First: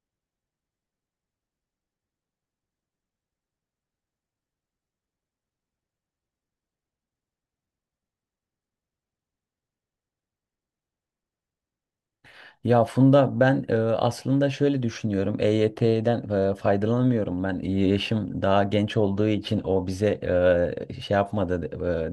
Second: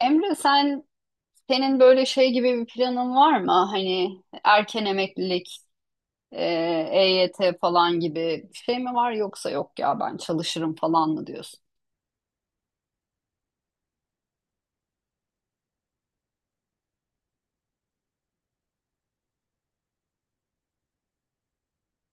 Emre, senin böyle şey gibi bir planın var mı? Hani erken emeklilik, e, EYT falan gibi bir şey mi var, yoksa "yok ya ben çalışırım" falan mı diyorsun? Ya Funda ben aslında şöyle düşünüyorum. EYT'den faydalanamıyorum ben. Yaşım daha genç olduğu için o bize şey yapmadı,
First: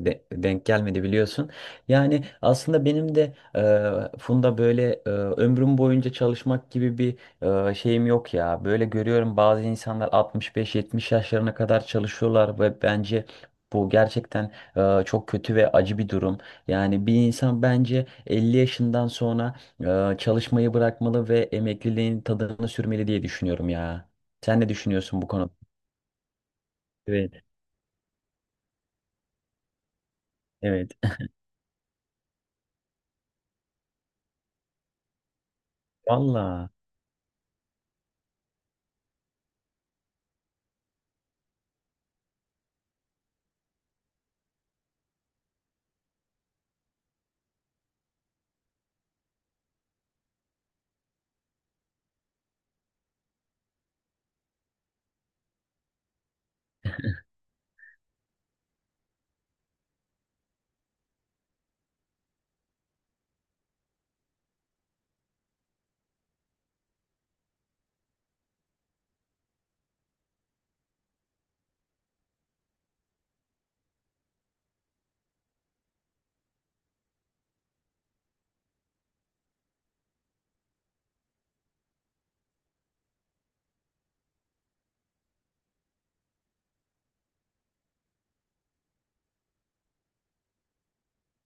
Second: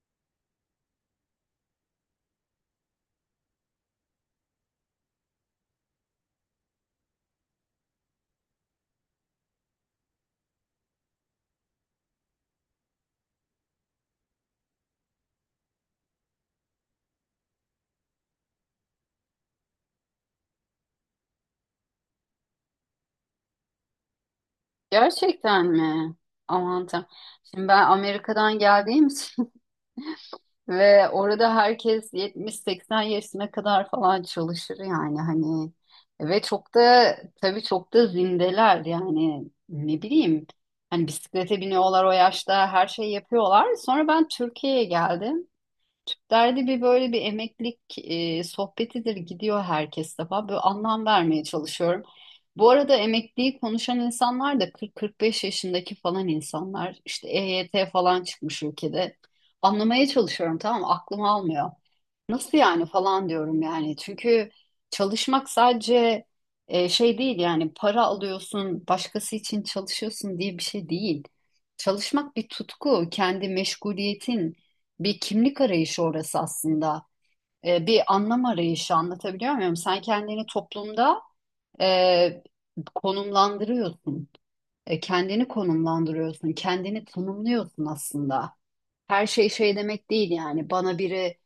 denk gelmedi biliyorsun. Yani aslında benim de Funda böyle ömrüm boyunca çalışmak gibi bir şeyim yok ya. Böyle görüyorum, bazı insanlar 65-70 yaşlarına kadar çalışıyorlar ve bence bu gerçekten çok kötü ve acı bir durum. Yani bir insan bence 50 yaşından sonra çalışmayı bırakmalı ve emekliliğin tadını sürmeli diye düşünüyorum ya. Sen ne düşünüyorsun bu konuda? Gerçekten mi? Aman Tanrım. Evet, Şimdi ben Amerika'dan geldiğim için evet. ve orada herkes 70-80 yaşına kadar falan çalışır yani. Hani ve Valla. çok da, tabii çok da zindeler yani, ne bileyim, hani bisiklete biniyorlar o yaşta, her şeyi yapıyorlar. Sonra ben Türkiye'ye geldim. Derdi bir, böyle bir emeklilik sohbetidir gidiyor herkes defa. Böyle anlam vermeye çalışıyorum. Bu arada emekliyi konuşan insanlar da 40-45 yaşındaki falan insanlar. İşte EYT falan çıkmış ülkede. Anlamaya çalışıyorum, tamam mı? Aklım almıyor. Nasıl yani falan diyorum yani. Çünkü çalışmak sadece şey değil yani, para alıyorsun, başkası için çalışıyorsun diye bir şey değil. Çalışmak bir tutku, kendi meşguliyetin, bir kimlik arayışı orası aslında. Bir anlam arayışı, anlatabiliyor muyum? Sen kendini toplumda e, konumlandırıyorsun. Kendini konumlandırıyorsun, kendini tanımlıyorsun aslında. Her şey şey demek değil yani. Bana biri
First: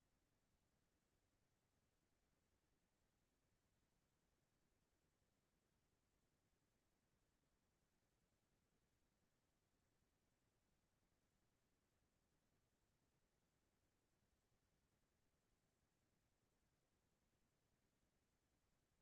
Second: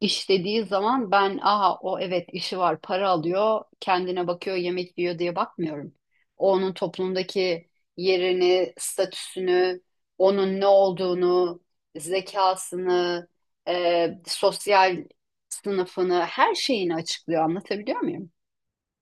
İşlediği zaman ben "aha o evet, işi var, para alıyor, kendine bakıyor, yemek yiyor" diye bakmıyorum. O onun toplumdaki yerini, statüsünü, onun ne olduğunu, zekasını, sosyal sınıfını, her şeyini açıklıyor, anlatabiliyor muyum?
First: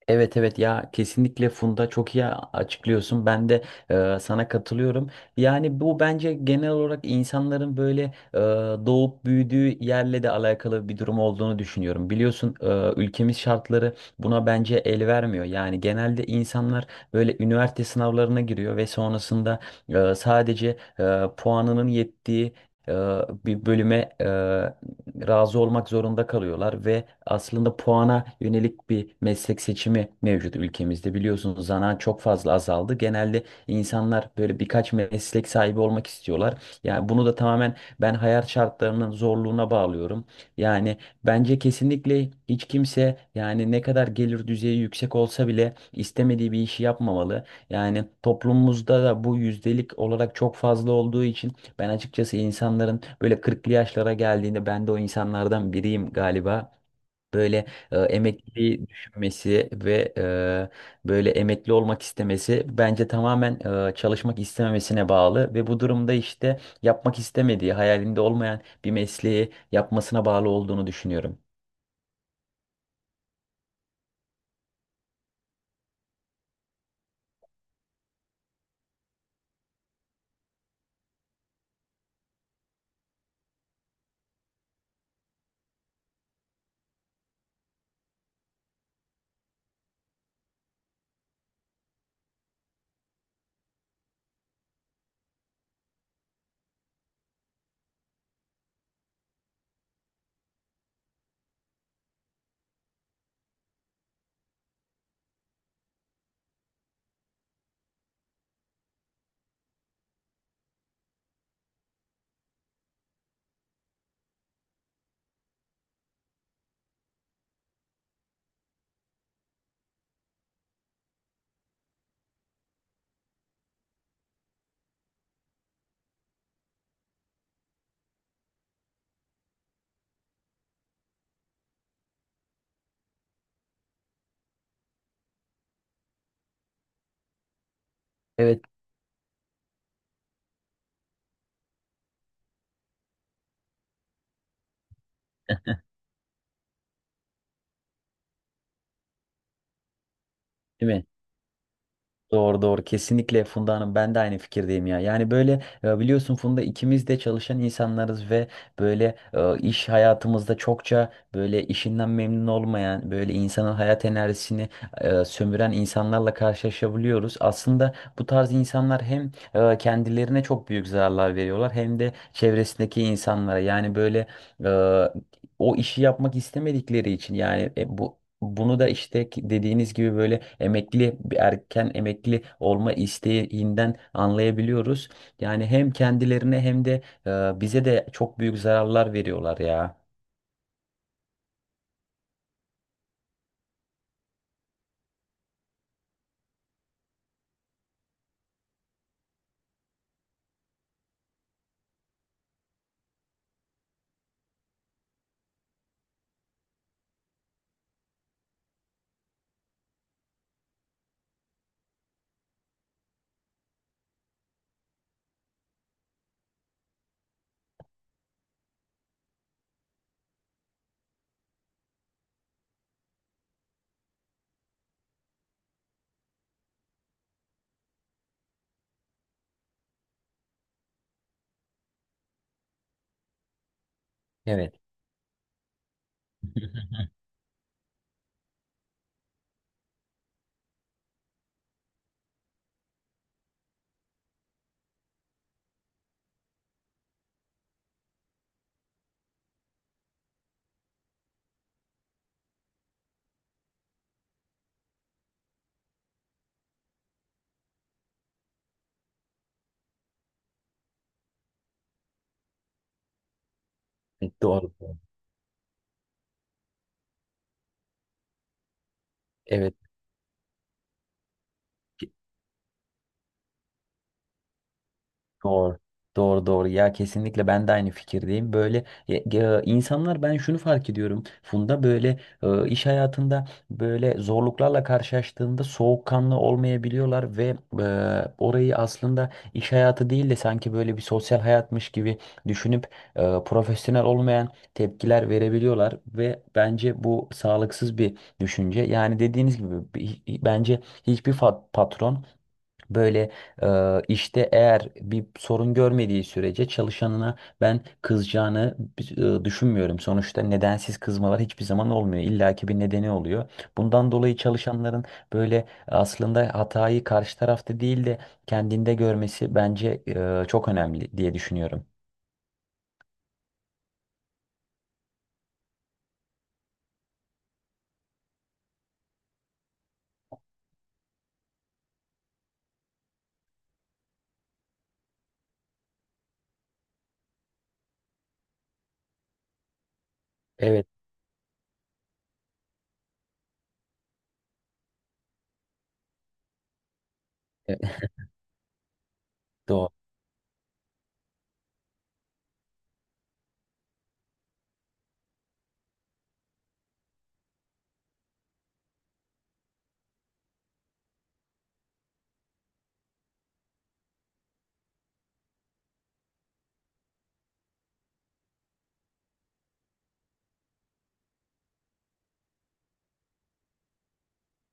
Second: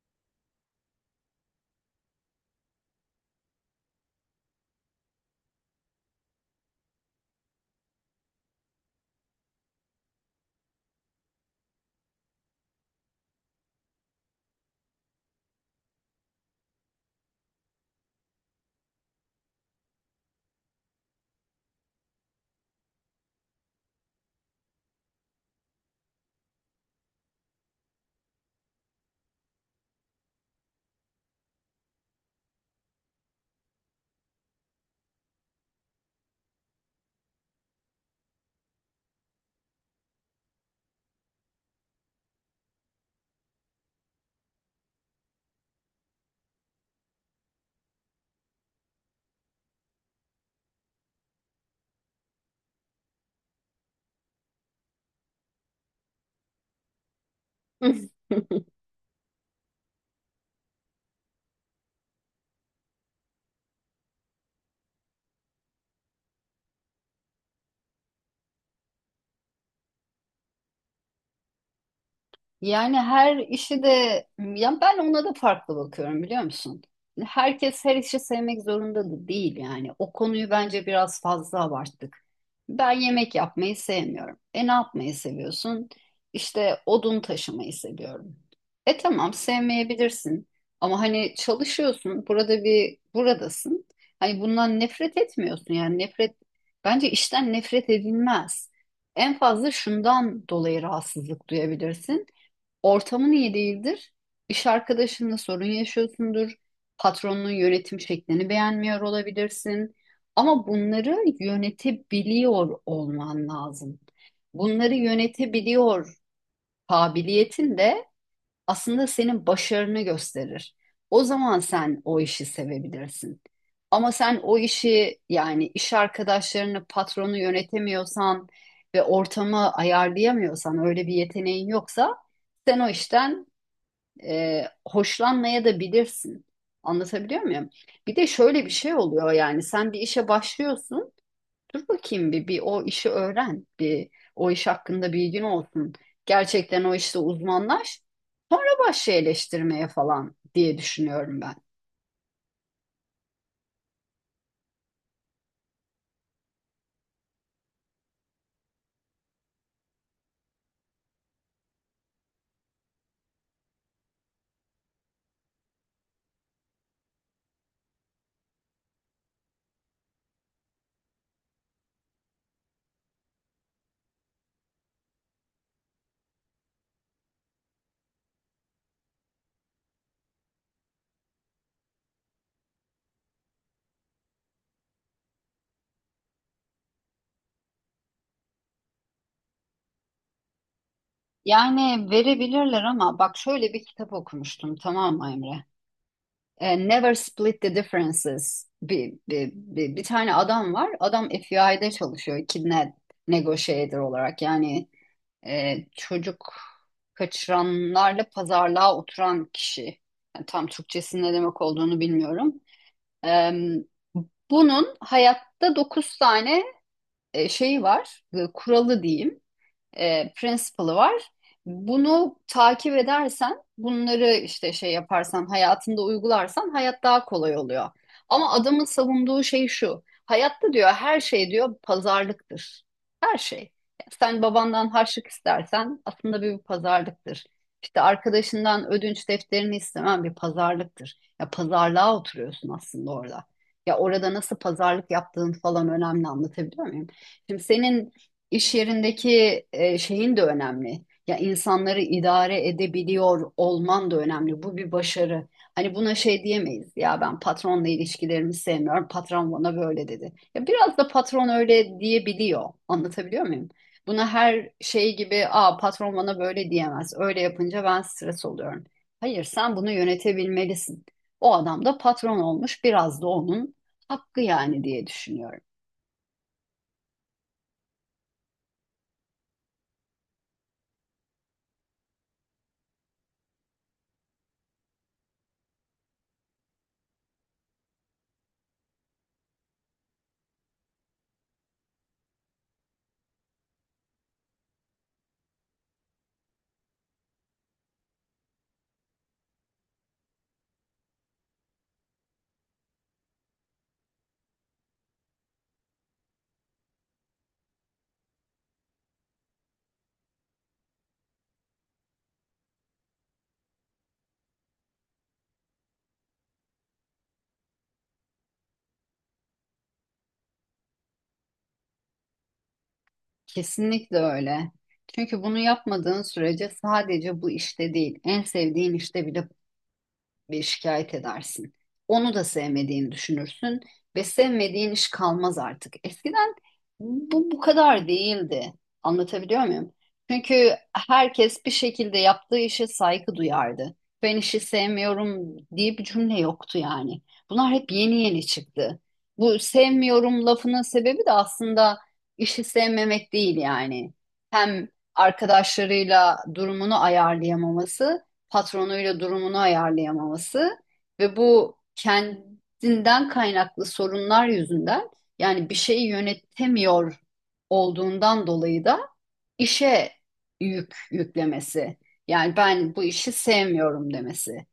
Evet, evet, ya kesinlikle Funda, çok iyi açıklıyorsun. Ben de sana katılıyorum. Yani bu bence genel olarak insanların böyle e, doğup büyüdüğü yerle de alakalı bir durum olduğunu düşünüyorum. Biliyorsun, ülkemiz şartları buna bence el vermiyor. Yani genelde insanlar böyle üniversite sınavlarına giriyor ve sonrasında puanının yettiği e, bir bölüme razı olmak zorunda kalıyorlar ve aslında puana yönelik bir meslek seçimi mevcut ülkemizde. Biliyorsunuz, zanaat çok fazla azaldı. Genelde insanlar böyle birkaç meslek sahibi olmak istiyorlar. Yani bunu da tamamen ben hayat şartlarının zorluğuna bağlıyorum. Yani bence kesinlikle hiç kimse, yani ne kadar gelir düzeyi yüksek olsa bile, istemediği bir işi yapmamalı. Yani toplumumuzda da bu yüzdelik olarak çok fazla olduğu için ben açıkçası insanların böyle kırklı yaşlara geldiğinde, ben de o insanlardan biriyim galiba, böyle emekliliği düşünmesi ve böyle emekli olmak istemesi bence tamamen çalışmak istememesine bağlı ve bu durumda işte yapmak istemediği, hayalinde olmayan bir mesleği yapmasına bağlı olduğunu düşünüyorum. Yani her işi de, ya ben ona da farklı bakıyorum, biliyor musun? Herkes her işi sevmek zorunda da değil yani. O konuyu bence biraz fazla abarttık. Ben yemek yapmayı sevmiyorum. E, ne yapmayı seviyorsun? İşte odun taşımayı seviyorum. E, tamam, sevmeyebilirsin, ama hani çalışıyorsun. Burada bir, buradasın. Hani bundan nefret etmiyorsun yani. Nefret, bence işten nefret edilmez. En fazla şundan dolayı rahatsızlık duyabilirsin. Ortamın iyi değildir. İş arkadaşınla sorun yaşıyorsundur. Patronun yönetim şeklini beğenmiyor olabilirsin. Ama bunları yönetebiliyor olman lazım. Bunları yönetebiliyor kabiliyetin de aslında senin başarını gösterir. O zaman sen o işi sevebilirsin. Ama sen o işi, yani iş arkadaşlarını, patronu yönetemiyorsan ve ortamı ayarlayamıyorsan, öyle bir yeteneğin yoksa, sen o işten hoşlanmaya da bilirsin. Anlatabiliyor muyum? Bir de Evet. şöyle bir şey oluyor, yani sen bir işe başlıyorsun. Dur bakayım bir, bir o işi öğren. Bir o iş hakkında bilgin olsun. Gerçekten o işte uzmanlaş. Sonra başla eleştirmeye falan diye Değil mi? düşünüyorum ben. Doğru, doğru, kesinlikle Funda Hanım, ben de aynı fikirdeyim ya. Yani böyle, biliyorsun Funda, ikimiz de çalışan insanlarız ve böyle iş hayatımızda çokça böyle işinden memnun olmayan, böyle insanın hayat enerjisini sömüren insanlarla karşılaşabiliyoruz. Aslında bu tarz insanlar hem kendilerine çok büyük zararlar veriyorlar, hem de çevresindeki insanlara. Yani böyle e, o işi yapmak istemedikleri için, yani bu bunu da işte dediğiniz gibi böyle emekli, bir erken emekli olma isteğinden anlayabiliyoruz. Yani hem kendilerine hem de bize de çok büyük zararlar veriyorlar ya. Yani verebilirler, ama bak, şöyle bir kitap okumuştum, tamam mı Emre? Never Split the Differences. Bir tane adam var. Adam FBI'de çalışıyor. Kidnap negotiator olarak, yani çocuk kaçıranlarla pazarlığa oturan kişi. Yani tam Türkçesinin ne demek olduğunu bilmiyorum. E, Bunun hayatta 9 tane şeyi var, kuralı diyeyim, principle'ı var. Bunu takip edersen, bunları işte şey yaparsan, hayatında uygularsan hayat daha kolay oluyor. Ama adamın savunduğu şey şu. Hayatta, diyor, her şey, diyor, pazarlıktır. Her şey. Sen Evet. babandan harçlık istersen aslında bir pazarlıktır. İşte arkadaşından ödünç defterini istemen bir pazarlıktır. Ya pazarlığa oturuyorsun aslında orada. Ya orada nasıl pazarlık yaptığın falan önemli, anlatabiliyor muyum? Şimdi senin İş yerindeki şeyin de önemli. Ya insanları idare edebiliyor olman da önemli. Bu bir başarı. Hani buna şey diyemeyiz. Ya ben patronla ilişkilerimi sevmiyorum, patron bana böyle dedi. Ya biraz da patron öyle diyebiliyor. Anlatabiliyor muyum? Buna her Doğru. Doğru. şey gibi, "aa, patron bana böyle diyemez, öyle yapınca ben stres oluyorum". Hayır, Evet. sen bunu yönetebilmelisin. O adam da patron olmuş. Biraz da onun hakkı yani, diye düşünüyorum. Doğru. Doğru, doğru ya, kesinlikle ben de aynı fikirdeyim. Böyle insanlar, ben şunu fark ediyorum Funda, böyle iş hayatında böyle zorluklarla karşılaştığında soğukkanlı olmayabiliyorlar ve orayı aslında iş hayatı değil de sanki böyle bir sosyal hayatmış gibi düşünüp profesyonel olmayan tepkiler verebiliyorlar ve bence bu sağlıksız bir düşünce. Yani dediğiniz gibi bence hiçbir patron böyle işte eğer bir sorun görmediği sürece çalışanına ben kızacağını düşünmüyorum. Sonuçta nedensiz kızmalar hiçbir zaman olmuyor. İlla ki bir nedeni oluyor. Bundan dolayı çalışanların böyle aslında hatayı karşı tarafta değil de kendinde görmesi bence çok önemli diye düşünüyorum. Kesinlikle öyle. Çünkü bunu yapmadığın sürece sadece bu işte değil, en sevdiğin işte bile bir şikayet edersin. Onu da sevmediğini düşünürsün ve sevmediğin iş kalmaz artık. Eskiden bu kadar değildi. Anlatabiliyor muyum? Çünkü Evet, herkes bir şekilde yaptığı işe saygı duyardı. Ben işi sevmiyorum diye bir cümle yoktu yani. Bunlar e, hep yeni yeni çıktı. Bu doğru. sevmiyorum lafının sebebi de aslında işi sevmemek değil yani. Hem arkadaşlarıyla durumunu ayarlayamaması, patronuyla durumunu ayarlayamaması ve bu kendinden kaynaklı sorunlar yüzünden, yani bir şeyi yönetemiyor olduğundan dolayı da işe yük yüklemesi. Yani ben bu işi sevmiyorum demesi.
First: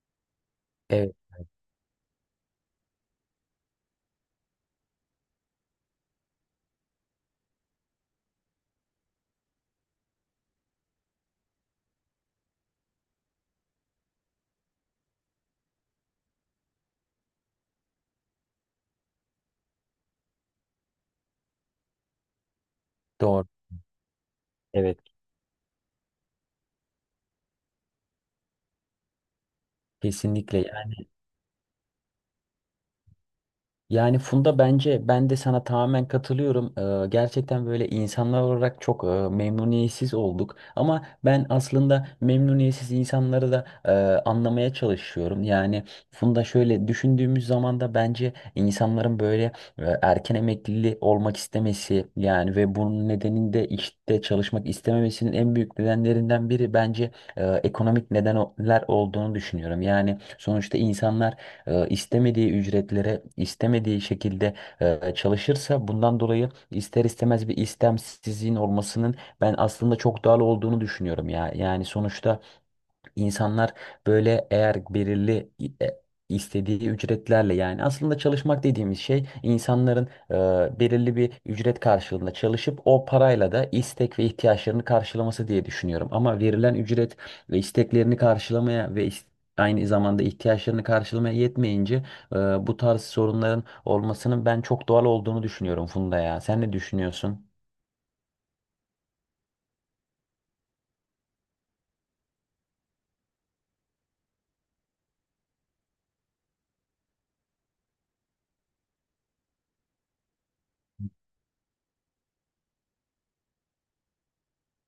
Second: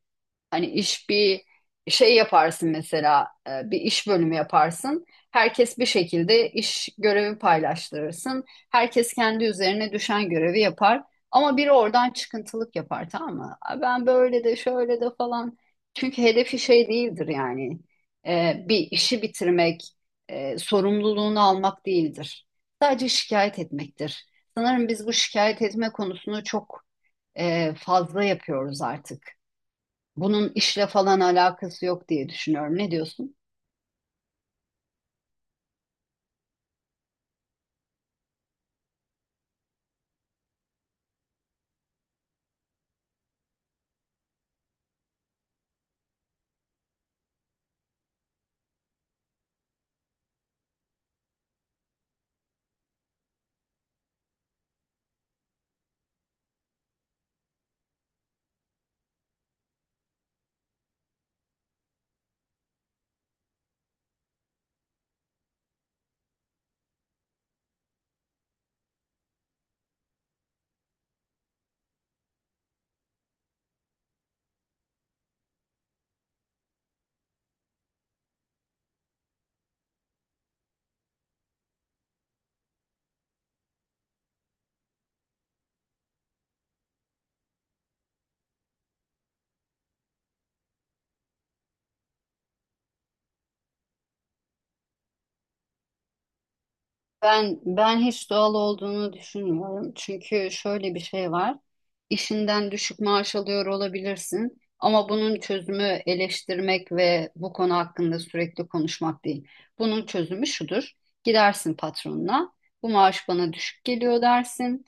Hani iş Evet, bir şey yaparsın mesela, bir iş bölümü yaparsın. Herkes bir şekilde, iş görevi paylaştırırsın. Herkes kendi üzerine düşen görevi yapar. Ama biri oradan çıkıntılık yapar, tamam mı? "Aa, ben böyle de, şöyle de" falan. Çünkü hedefi şey değildir yani. Bir işi bitirmek, sorumluluğunu almak değildir. Sadece doğru. şikayet etmektir. Sanırım Evet, biz bu şikayet etme konusunu çok fazla yapıyoruz artık. Bunun kesinlikle. işle falan alakası yok diye düşünüyorum. Ne diyorsun? Yani Funda bence ben de sana tamamen katılıyorum. Gerçekten böyle insanlar olarak çok memnuniyetsiz olduk. Ama ben aslında memnuniyetsiz insanları da anlamaya çalışıyorum. Yani Funda şöyle düşündüğümüz zaman da bence insanların böyle erken emekliliği olmak istemesi, yani ve bunun nedeninde işte çalışmak istememesinin en büyük nedenlerinden biri bence ekonomik nedenler olduğunu düşünüyorum. Yani sonuçta insanlar istemediği ücretlere istemediği şekilde çalışırsa bundan dolayı ister istemez bir istemsizliğin olmasının ben aslında çok doğal olduğunu düşünüyorum ya. Yani sonuçta İnsanlar böyle, eğer belirli e, istediği ücretlerle, yani aslında çalışmak dediğimiz şey insanların belirli bir ücret karşılığında çalışıp o parayla da istek ve ihtiyaçlarını karşılaması diye düşünüyorum. Ama verilen ücret ve isteklerini karşılamaya ve aynı zamanda ihtiyaçlarını karşılamaya yetmeyince bu tarz sorunların olmasının ben çok doğal olduğunu düşünüyorum Funda ya. Sen ne düşünüyorsun? Ben hiç doğal olduğunu düşünmüyorum. Çünkü şöyle bir şey var. İşinden düşük maaş alıyor olabilirsin, ama bunun çözümü eleştirmek ve bu konu hakkında sürekli konuşmak değil. Bunun çözümü şudur. Gidersin patronuna. Bu maaş bana düşük geliyor, dersin.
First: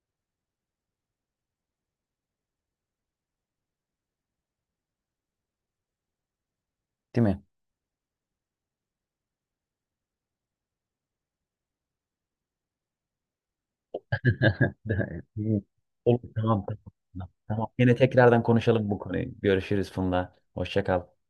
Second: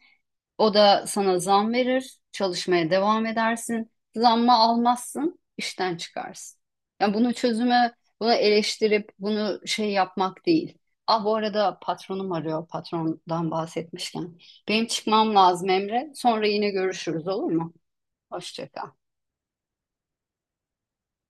O da sana zam verir, çalışmaya devam edersin. Zammı almazsın, işten çıkarsın. Yani Değil bunu mi? çözüme, bunu eleştirip bunu şey yapmak değil. Ah, bu arada patronum arıyor, patrondan bahsetmişken. Benim çıkmam lazım Emre. Olur, Sonra tamam, yine görüşürüz, tamam. olur Tamam. mu? Yine tekrardan Hoşça konuşalım kal. bu konuyu. Görüşürüz Funda. Hoşça kal.